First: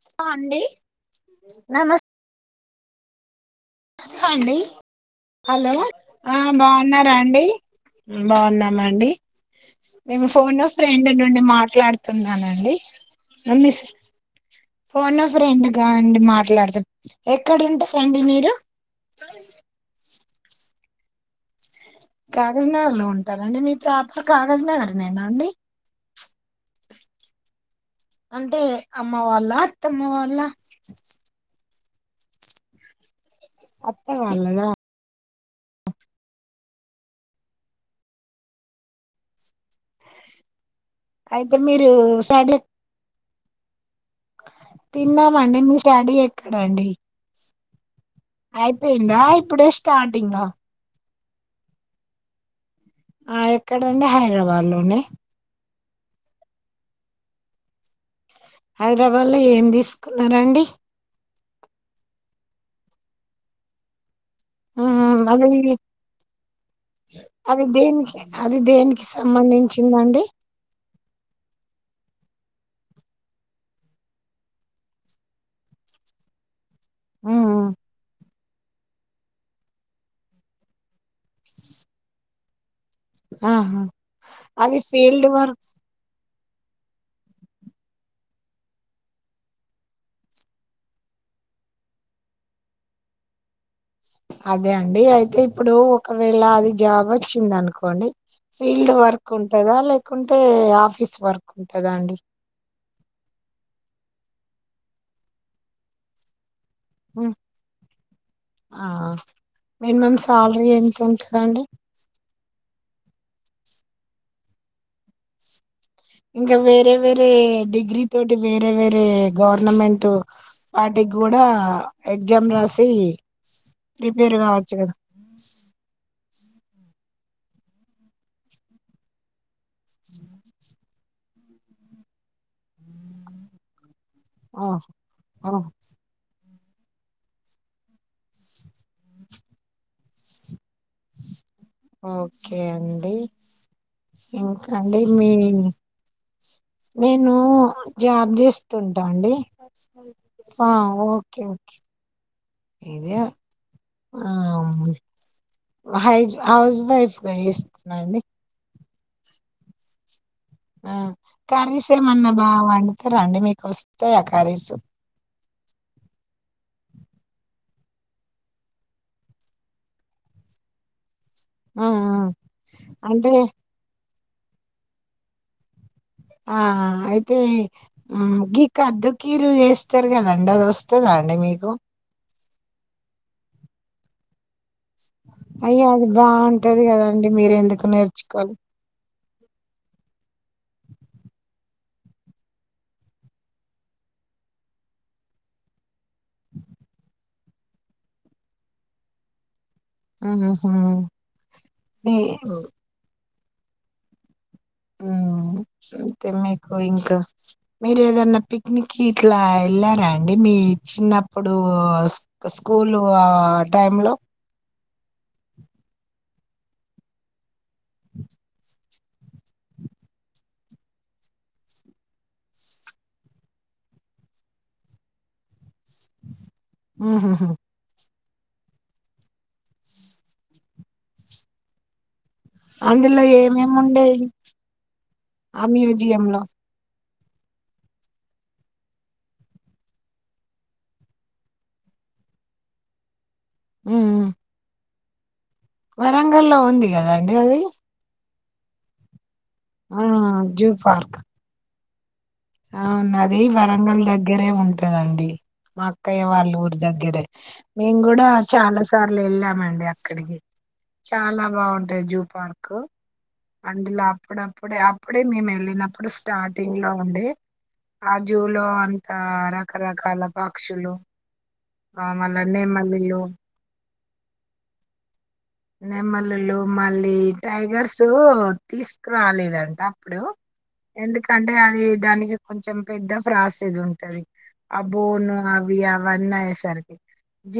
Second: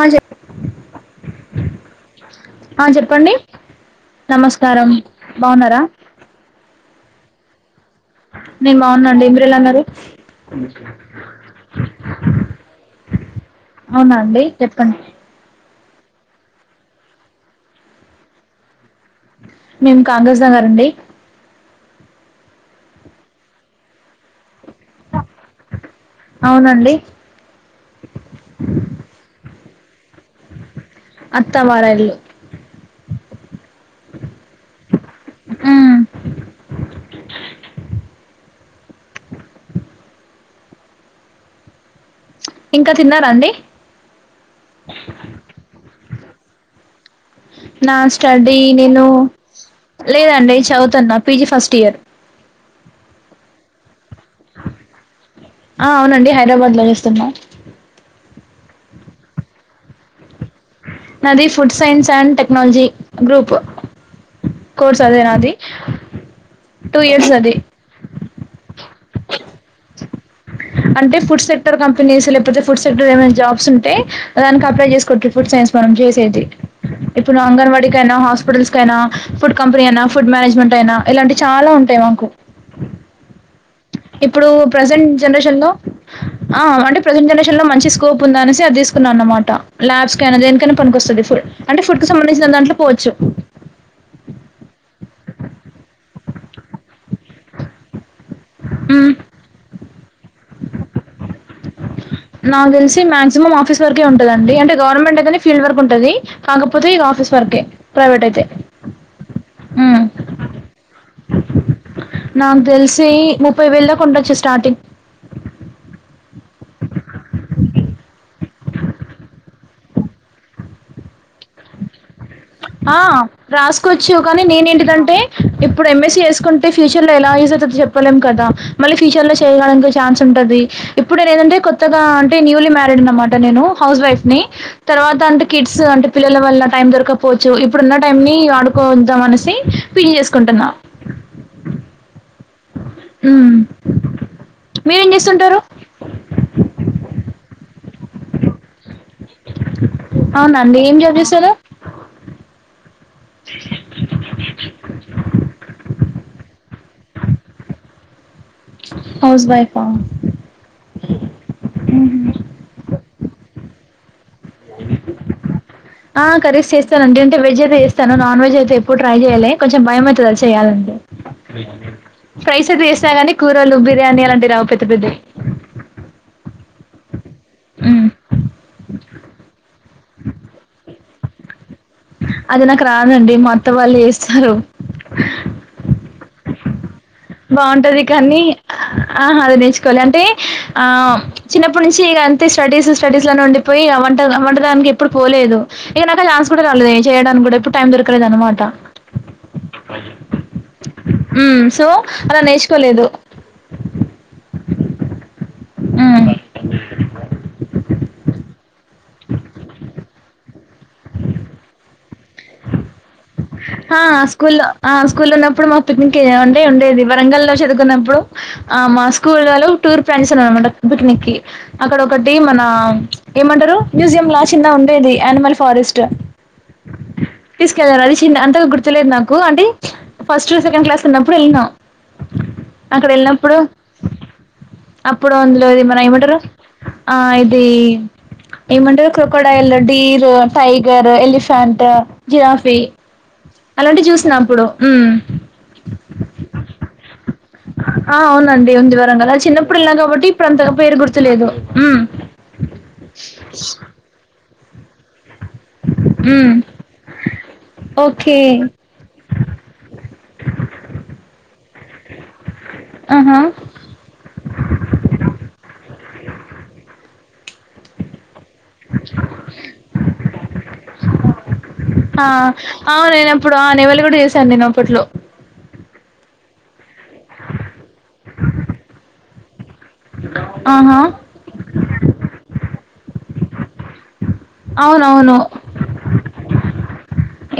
ఆ చెప్ అండి నమస్ ఆ చెప్పండి హాండీ నమస్కారం హలో బాగున్నారా ఆ బాగున్నారా అండి నేను బాగున్నామండి బాగున్నాండి మీరెలా ఉన్నారు మేము ఫోన్ ఫ్రెండ్ నుండి మాట్లాడుతున్నానండి మమ్మీస్ అవునా అండి చెప్పండి ఫోనో ఫ్రెండ్గా అండి మాట్లాడుతాం ఎక్కడుంటారండి మీరు అ కాగజ్నగర్ అండి కాగజ్ నగర్ లో ఉంటారండి మీ ప్రాపర్ కా గజ్ నగరనేనా అండి అవునండి అంటే అమ్మ వాళ్ళ అత్తమ్మ వాళ్ళ అత్తమ్మ వారిల్లు అత్త వాళ్ళదా ఉ అయితే మీరు స్టడీ ఏక్ ఇంకా తిన్నారా అండి తిన్నామండి మీ స్టడీ ఏ క్కడండి నా స్టడీ నేను ఇప్పుడే స్టార్టింగ్ లేదండి చదువుతన్నా పీజీ ఫస్ట్ ఇయర్ ఆ ఎక్కడండి హైదరాబాద్ లోనే ఆ అవునండి హైదరాబాద్ లో చేస్తున్నా హైదరాబాద్ ల ఏం తీసుకున్నరండి నాది food science and technology group course అదేనా అది టూ ఇయర్స్ అది అది దేనికి సంబంధించిందండి అంటే ఫుడ్ సెక్టర్ కంపెనీస్ లేపోతే ఫుడ్ సెక్టర్ ఏమై జాబ్స్ ఉంటే దానికి అప్లై చేసుకోటు ఫుడ్ సైన్ న్స్ మనం చేసేది ఇప్పుడు ఉమ్ అంగన్వాడికైనా హాస్పిటల్స్ కైన ఫుడ్ కంపెనీ అయినా ఫుడ్ మేనేజ్మెంట్ అయినా ఇలాంటి చాలా ఉంటాయి మాకు ఆహా ఇప్పుడు అది ప్రసెంట్ ఫీల్డ్ జనరేషన్ వర్క్ లో ఆ అంటె ప్రజెంట్ జనరేషన్ లో మంచి స్కోప్ ఉంద అనేసి అది తీసుకున్నా అన్నమాట ల్యాబ్స్ కైనా దేనికైనా పనికోస్తది ఫుల్ అంటే ఫుడ్ కు సంబంధించిన దాంట్లో పోవచ్చు అదే అండి అయితే ఇప్పుడు ఒకవేళ అది జాబ్ వచ్చింది అనుకోండి ఫీల్డ్ మ్మ్. వర్క్ ఉంటదా లేకుంటే ఆఫీస్ వర్క్ ఉంట నాకు తెలిసి మాక్సిమం ఆఫీస్ వర్కే ఉంటదండి అంటే గవర్నమెంట్ అయితనే ఫీల్డ్ వర్క్ ఉంటది కాకపోతే ఇగ ఆఫీస్ వర్కే ప్రైవేట్ అయితే ఆ ఉ తిన్కుకాండీ నాకు తెలిసి ముప్పై వేలు దాకా ఉండచ్చు స్టార్టింగ్ ఇంకా వేరే వేరే డిగ్రీ తోటి వేరే వేరే గవర్నమెంట్ వాటి ఆ రాసుకోవచ్చు ప్రిపేర్ కానీ కావచ్చు కదా నేనేంటిదంటే ఇప్పుడు ఎంఎస్ చేసుకుంటే ఫ్యూచర్ లో ఎలా యజ్ అయితదో చెప్పలేం కదా మళ్ళీ ఫ్యూచర్ లో చేయడానికి ఛాన్స్ ఉంటది ఇప్పుడే నేదంటే కొత్తగా అంటే న్యూలీ మ్యారీడ్ అన్నమాట నేను హౌస్ వైఫ్ ని ఓ తర్వాత అంటే ఓ కిడ్స్ అంటే పిల్లల వల్ల టైం దొరకపోవచ్చు ఇప్పుడున్న టైం ని వాడుకోద్దాం అనేసి పిల్ చేసుకుంటున్నా ఓకే అండి మ్మ్ ఇంకాండి మీరేం మీ చేస్తుంటారు నేను జాబ్ చేస్తుంటా అండి అవునా ఆ అండి ఏం జాబ్ ఓకే చేస్తారు ఓకే ఇదే ఆమ్ హై హౌస్ వైఫ్ గా ఇస్తున్నాండి హౌస్ వైఫా ఆ కర్రీస్ ఏమన్నా బావండుతరండి మీకు వస్తాయా ఆ కర్రీసు ఆ కరీస్ చేస్తానండి అంటే వెజ్ అయితే చేస్తాను నాన్ వెజ్ అయితే ఎప్పుడు ట్రై చేయాలే కొంచెం భయమయితది అది చేయాలంటే ఆ ఆ ఫ్రైస్ అయితే చేస్తా కానీ అంటే కూరలు బిర్యానీ అట్లాంటివి రావు పెద్ద పెద్ద ఆ అయితే గి కదుకీరు చేస్తారు కదండి అది వస్తుందా అండి మీకు అది నాకు రాదండి మా అత్త వాళ్ళు చేస్తారు అయ్యో అది బాగుంటది కదా బాగుంటది కానీ ఆహా అది నేర్చుకోలే అంటే ఆ చిన్నప్పటి నుంచి ఇక అంతే స్టడీస్ స్టడీస్ లోనే ఉండిపోయి వంట వంటడానికి ఎప్పుడు పోలేదు ఇక నాకు ఆ ఛాన్స్ కూడా రాలేదు ఏ చేయడానికి కూడా ఎప్పుడు టైం దొరకలేదు అనమాట ఉహుంహు ఉ సో అలా నేర్చుకోలేదు ఉ అంతే మీకు ఇంకా ఉమ్ మీరు ఏదనా పిక్నిక్ ఇట్లా వెళ్ళారా అండి మీ చిన్నప్పుడు స్కూల్ లో టైమ్ ఆ స్కూల్లో ఆ స్కూల్లో ఉన్నప్పుడు మా పిక్నిక్ ఏండే ఉండేది వరంగల్ లో చదువు నప్పుడు ఆ మా స్కూల్లో టూర్ ప్లాన్స్ చేసారనమాట పిక్నిక్ కి అక్కడ ఒకటి మన ఏమంటారు మ్యూ జియంలా చిన్నగుండేది అనిమల్ ఫారెస్ట్ తీసుకెళ్ పిన్ అంతగ గుర్తులేదు నాకు అంటే ఫస్ట్ సెకండ్ క్లాస్ ఉన్నప్పుడు ఎళ్ళినాం అక్కడ అందులో ఎళ్ళినప్పుడు ఏమేమి ఉండేవి అప్పుడు ఆ అందులోది మన మ్యూజియం ఏమంటరు లో ఆ ఇది ఏమంటరు crocodile deer tiger elephant giraffe అలాంటి జూసిన అప్పుడు వరంగల్లో ఉంది గదండి అది అండి ఉంది వరంగల్ అది చిన్నప్పుడు ఎళ్ళం ఆ గాబట్టి ఇప్పుడు జూ అంతగా పేరు పార్క్ గుర్తులేదు అవును అది వరంగల్ దగ్గరే ఉంటదండి మా అక్కయ్య వాళ్ళ హ్మ్ ఊరి దగ్గరే మేము గూడా ఓకే చాలా సార్లు వెళ్ళామండి అ అక్కడికి చాలా బాగుంటయి జూపార్క్ ర్కు ఆహా అందులో అప్పుడప్పుడే అప్పుడే మేము ఎళ్ళినప్పుడు స్టార్టింగ్ లో ఉండే ఆ జూలో అంత రకరకాల పక్షులు ఆ మళ్ళ అవు నెమలులు నేనప్పుడు ఆ నెమళ్ళు గూడా జూశాను నేనప్పట్లో నెమలులు మళ్ళీ టైగర్స్ తీసుకురాలేదం అప్పుడు ఆహా ఎందుకంటే అది దానికి కొంచెం పెద్ద ప్ర్రాసేజ్ ఉంటది ఆబోను అవునవును అవి అవన్నయసరికి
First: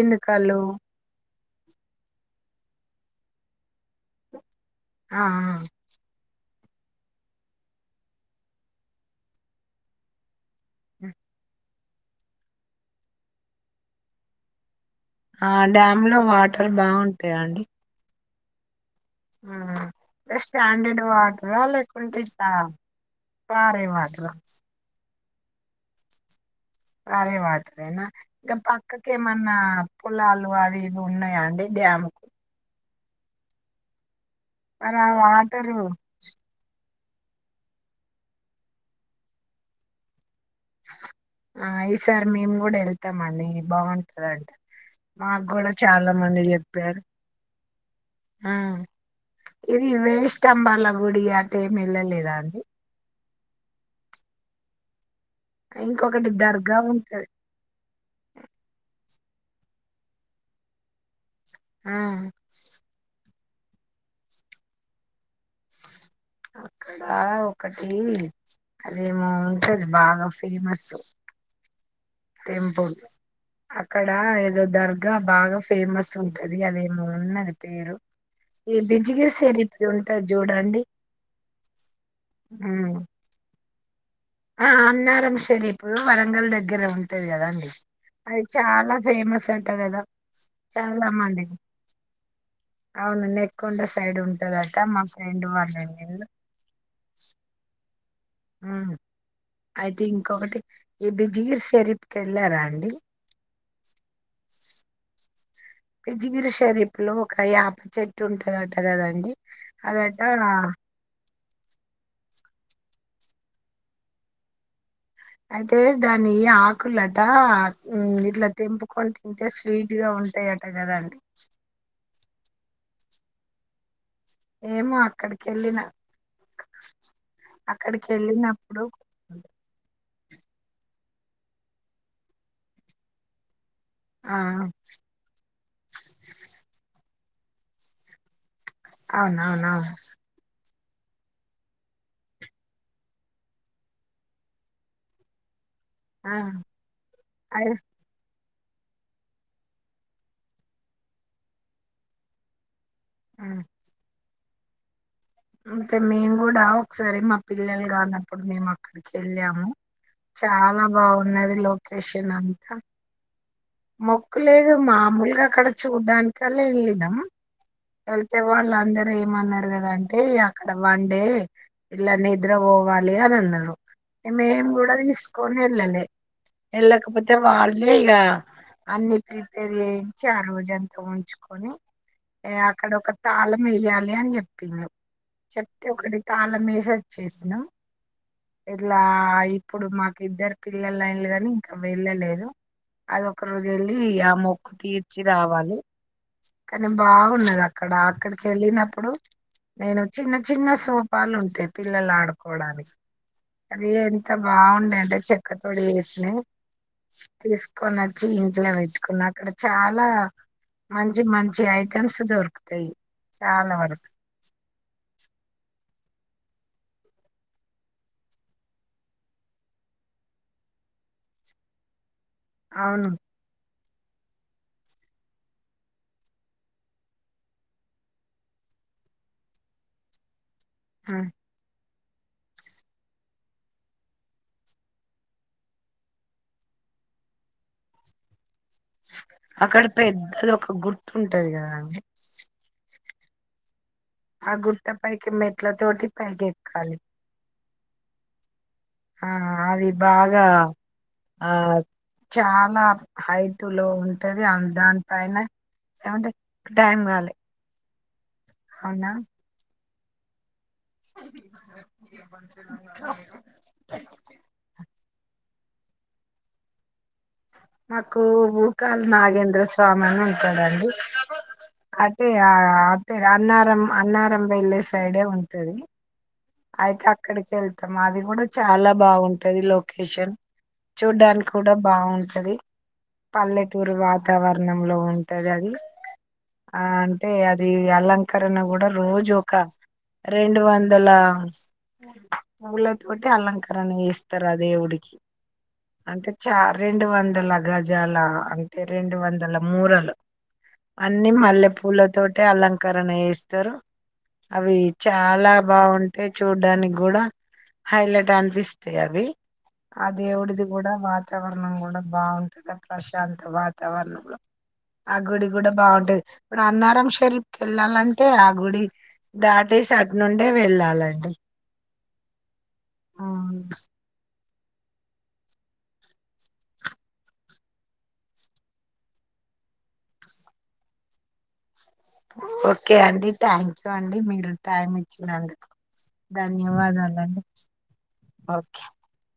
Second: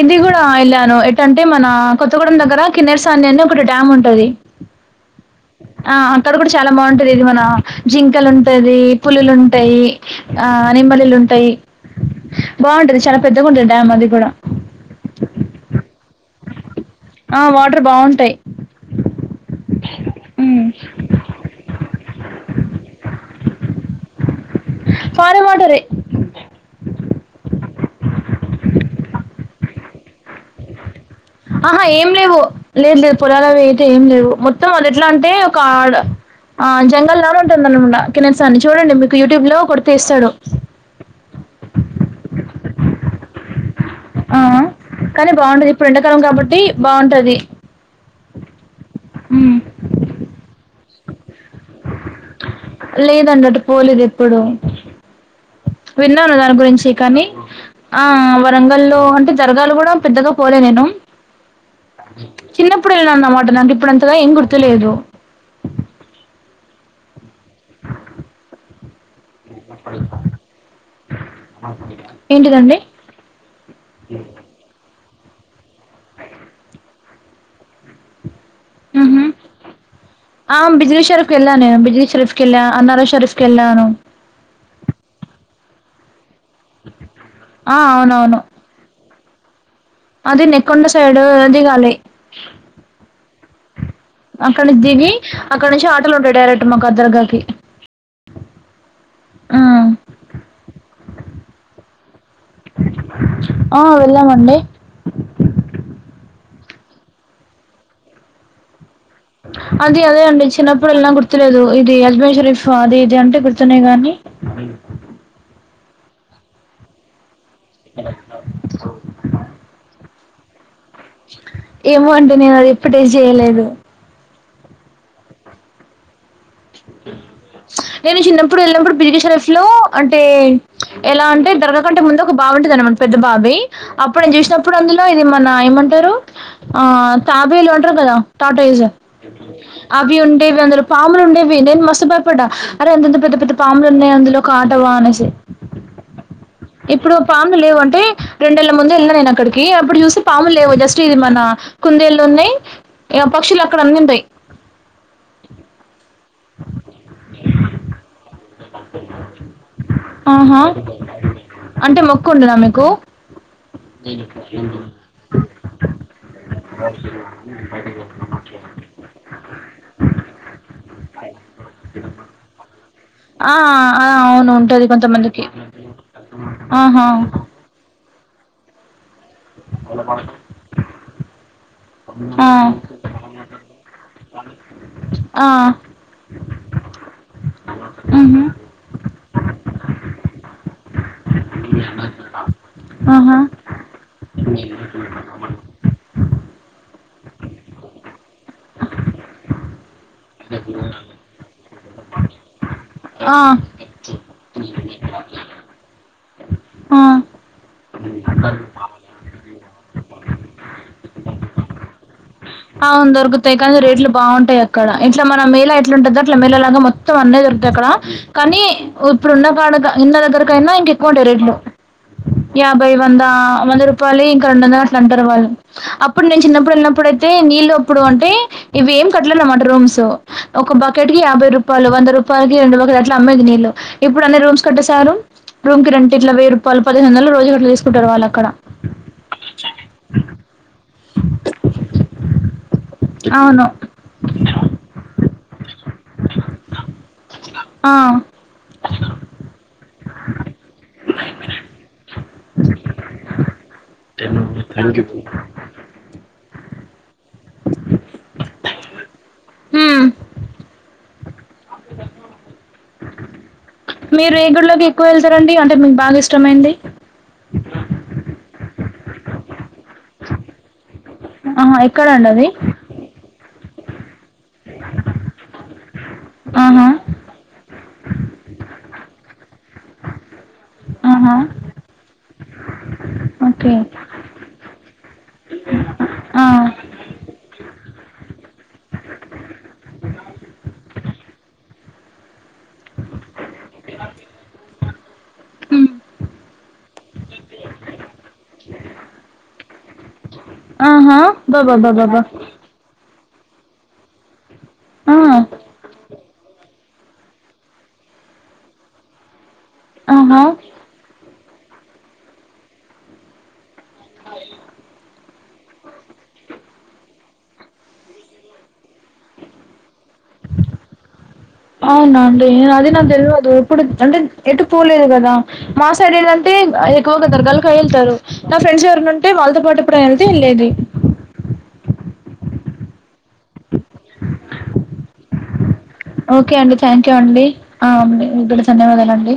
ఇది గూడా ఎళ్ళాను ఎటంటే మన కొత్తగూడెం దగ్గర కిన్నర్ సాన్యని ఒక డ్యామ్ ఉంటది ఆ ఆ ఇక్కడ కూడా చాలా బాగుంటది ఇది మన జింకలు ఉంటంది పులులుంటయి ఆ నెమలిలు ఉంటయి బావుంటది చానా పెద్దగుంటది డ్యామ్ అది గూడా అందులో వాట ఆ వాటర్ బావుంటయి ఆ హ్మ్ స్టాండడ్ వాటర్ ఆ లేక్ కుంటే స పారే వాటరు పారేయ్ మంటది పారే వాటరేనా దాన్ పక్కకేమన్నా పొలాలు అవి ఇవి ఉన్నాయా అండి ఆహా ఏం డ్యామ్కు లేవు లేదు లేదు పొలాల అవి అయితే ఏం లేవు మొత్తం అది మరి ఎట్లా ఆ అంటే ఒక వాటరు ఆడ ఆ జ జంగల్లానే ఉంటుంది అనమట కిిన్నెరసాని చూడండి మీకు యూట్యూబ్ లో కొడితే ఇస్తాడు ఆ ఈసారి మేం గూడా ఎళ్తమండి ఆ బావుంటదంట మా కానీ బాగుంటది గూడా ఇప్పుడు చాలా ఎండాకాలం మంది కాబట్టి జెప్పారు బాగుంటది ఆ ఉమ్. ఇది వేయిస్తంబాల గుడి అటెం ఎళ్లలేదా అండి లేదండి అటు పోలేదు ఎప్పుడూ ఇంకొకటి విన్నాను దాని దర్గా గురించి కాని ఉంటది ఆ వరంగల్లో అంటే వరంగల్ కూడా పెద్దగా పోలే నేను ఆ చిన్నప్పుడు ఎళ్ళన్నమ నాకు ఇప్పుడు అంతగా ఏం గుర్తులేదు అక్కడా ఒకటి అదె ఆ... ఉంటది బాగా ఫేమస్ ఏంటిదండి టెంపుల్ అక్కడాఏదో దర్ గ బాగా ఫేమస్ ఉంటది అదేమో ఉన్నది పేరు ఈ మ్ బిజిగి హుమ్మ్ షరీఫ్ది ఉంటది ఆ... చూడండి బిజలీ షరఫ్ కెళ్ళానేేను బిజలీ షరఫ్ కెళ్ల ఉమ్ అన్నారం షరఫ్ కెళ్ళాను ఆ అన్నారం షరీపు వరంగల్ దగ్గర ఉంటది గదండి ఆ అవునవును అది చాలా ఫేమస్ అం అది నెకొండ సైడు దిగాలి అవును నెక్కొండ సైడ్ అక్కడ ఉంటదట మా దిగి ఫ్రెండ్ అక్కడ వాళ్ళ నుంచి ఆటోలు ఇల్లు ఉంటాయి డైరెక్ట్ మాకద్దర్గాకి మ్ అయితే ఇంకొకటి ఈ బిజిలి షెరిప్ కెళ్ళారా అండి ఆ వెళ్ళామండి బిజిగిరి షరీప్ లో ఒక యాప చెట్టు ఉంటదట టకదండి అది అదే అదటా అండి చిన్నప్పుడు వెళ్ళినా గుర్తులేదు ఇది అజ్మేర్ షరీఫ్ అది ఇది అంటే గుర్తునే గానీ అయితే దాని ఆకులట ఇట్ల తెంపుకొని తింటే స్వీట్ గా ఉంటది దట కదా అండి అండి ఏమో అది ఎప్పుడు టేస్ట్ చేయలేదు ఏమో అక్కడికి ఎళ్ళిన నేను చిన్నప్పుడు వెళ్ళినప్పుడు ఎళ్ళినప్పుడు బిజిలిషరఫ్ లో అంటే ఎలా అంటే దర్గా కంటే ముందు ఒక బావి ఉంటుందనమాట పెద్ద బావి అప్పుడు నేను ఆ చూసినప్పుడు అందులో ఇది మన ఏమంటారు ఆ తాబేలు అంటారు కదా టాజ అవునవునవును అవి ఉండేవి అందులో పాములు ఉండేవి నేను మస్తు భయపడ్డా అరే అంతంత పెద్ద పెద్ద పాములు ఉన్నాయి అందులో కాటవా అనేసి ఆ ఇప్పుడు పాము అదే లేవంటే రెండేళ్ళ ముందు ఎళ్ళిన నేను అక్కడికి అప్పుడు చూస్తే పాములు లేవు జస్ట్ ఇది మన కుందేళ్లు ఉన్నయి యపక్షులు అక్కడ అన్ని ఉంటాయి అందుకని మేము కూడా ఒకసారి మా పిల్లలురాంగనె ఉన్నప్పుడు మేము అక్కడికి వెళ్ళాము ఆహా చాలా బావున్నది అంటే మొక్కు లొకేషన్ ఉండదా అంతా మీకు మొక్కు లేదు మామూలుగా అక్కడ చూడ్డానికల ఎళ్ళినాం వెళ్తే వాళ్ళందరూ ఏమన్నారు కదాఅంటే అక్కడ వన్డె పిల్ల నిద్ర పోవాలే అని ఆ అన్నారు ఆ అవును మేం ఉంటది కూడా కొంతమందికి తీసుకొని వెళ్ళా నె ఆహా ఎల్లక్కపోతే వాళ్ళే ఇగ అన్ని ప్రిపేర్ చేయించి ఆ రోజంతా ఉంచుకొని ఆ అక్కడ ఒక తాళం వేయ్యాలె అని చెప్పింన్రు ఆ చెప్తే ఒకటి తాళం మెసేజ్ చేసినం మ్మ్ ఇట్లా ఆ ఇప్పుడు మాకు ఇద్దరు పిల్లలైన్లు ని ఇంకా వెళ్ళలేరూ ఆహా అధోక రోజు వెళ్ళి ఆ మొక్కు తీర్చి రావాలి కానీ బాగున్నది అక్కడ అక్కడికి వెళ్ళినప్పుడు నేను చిన్న చిన్న సోపాలు ఉంటాయి పిల్లలు ఆడుకోవడానికి ఆ అవి ఎంత బాగుందింటే చెక్క తోడి చేసినయ్ ఆ తీసుకు కొని వచ్చి ఇంట్లో పెట్టుకున్నా అక్కడ చాలా మంచి మంచి ఐటమ్స్ దొరుకు అవును దొరుకుతాయి కానీ రేట్లు బాగుంటాయి అక్కడ ఇట్లా మన మేల అయి ఉంటుది అట్లా మెల్లలాగా మొత్తం అన్న దొరుకుతయి అక్కడ కానీ ఇప్పుడు ఉన్న కాడ ఇండ్ల దగ్గరకయినా ఇంకా ఎక్కుంటాయి రేట్లు యా బై అవును వంద చెలి ఇంకా రెండు వందలు అట్లా అంటారు వాళ్ళు అప్పుడు నేను చిన్నప్పుడు వెళ్ళినప్పుడుతే నీళ్ళు అప్పుడు అంటే ఇవి ఏం కట్టలేన్నమాట రూమ్సు ఒక బకెట్ ఆ కి యాభై రూపాలు వంద రూపాలు రూపాయకి రెండు బకెట్లు అట్ల అమ్మది నీళ్లు ఇప్పుడు అన్ని రూమ్స్ కట్టా సారు రూమ్ కి రెట్ ఇట్లా వెయ్య రూపాయలు పదిహేను వందలు రోజుకి అట్ల తీసుకుంటాడు వాళ్ళ అక్కడ అక్కడ పెద్దది ఒక గుట్ట ఉంటది కదండి అవును పైకి మెట్ల తోటి పైకి ఎక్కాలి. ఆ ఆ అది బాగా ఆ చాలా హైట్ లో ఉంటది అ దానిపైన ఏమంటే టైం కాలే అవునా హ్మ్. మీరు ఏగుడ్లోకి ఎక్కువ వెళ్తారండి అంటే మీకు బాగా ఇష్టమైంది మాకు భూకాళ నాగేంద్ర స్వామి అని ఉంటాదండి ఆహా ఎక్కడండి అటే అది అ అటే అన్నారం అన్నారం వెల్లే సైడే ఉంటది ఆహా అయితే అక్కడికి వెళ్తాము అది కూడా చాలా బాగుంటది లొకేషన్ ఆహా చూడ్డానికి కూడా బాగుంటది ఓకే పల్లెటూరు వాతావరణంలో ఉంటది అది ఆ అంటే అది అలంకరణ కూడా రోజు ఒక రెండు వందలా తోటి అలంకరణ చేస్తారు ఆ దేవుడికి హ్మ్. అంటే చా రెండు వందల గజాల అంటే రెండు వందల మూరలు ఆహా అన్ని మల్లె బాబా పూల బాబా బా తోటి అలంకరణ వేస్త స్తారు అవి ఆ చాలా బాగుంటా అంటే చూడ్డానికి కూడా హైలైట్ అనిపిస్తాయి అవి ఆ ఆహా దేవుడిది కూడా వాతావరణం కూడా బాగుంటది ప్రశాంత వాత వరణంలో ఆ గుడి కూడా బాగుంటది ఇప్పుడు అన్నారం షెరీకి వెళ్ళాలంటే ఆ గుడి దాటేసి అటు నుండే వెళ్ళాలి అవున అండి అది నాకు తెలివదు ఉమ్. ఇప్పుడు అంటే ఎటు పోలేదు కదా మా సైడ్ ఏళ్దంటే ఎక్కువ కతారు దర్గా కే వెళ్తారు నా ఫ్రెండ్స్ ఎవరిన ఉంటే వాళ్లతో పాటు ఎప్పుడైనా వెళ్తే వెళ్లేది ఓకే అండి థ్యాంక్ యూ అండి మీరు టైం ఇచ్చినందుకు ఓకే అండి థ్యాంక్ యూ ధన్యవాదాలండి అండి ఆ మీకు కూడా ఓకే ధన్యవాదాలు అండి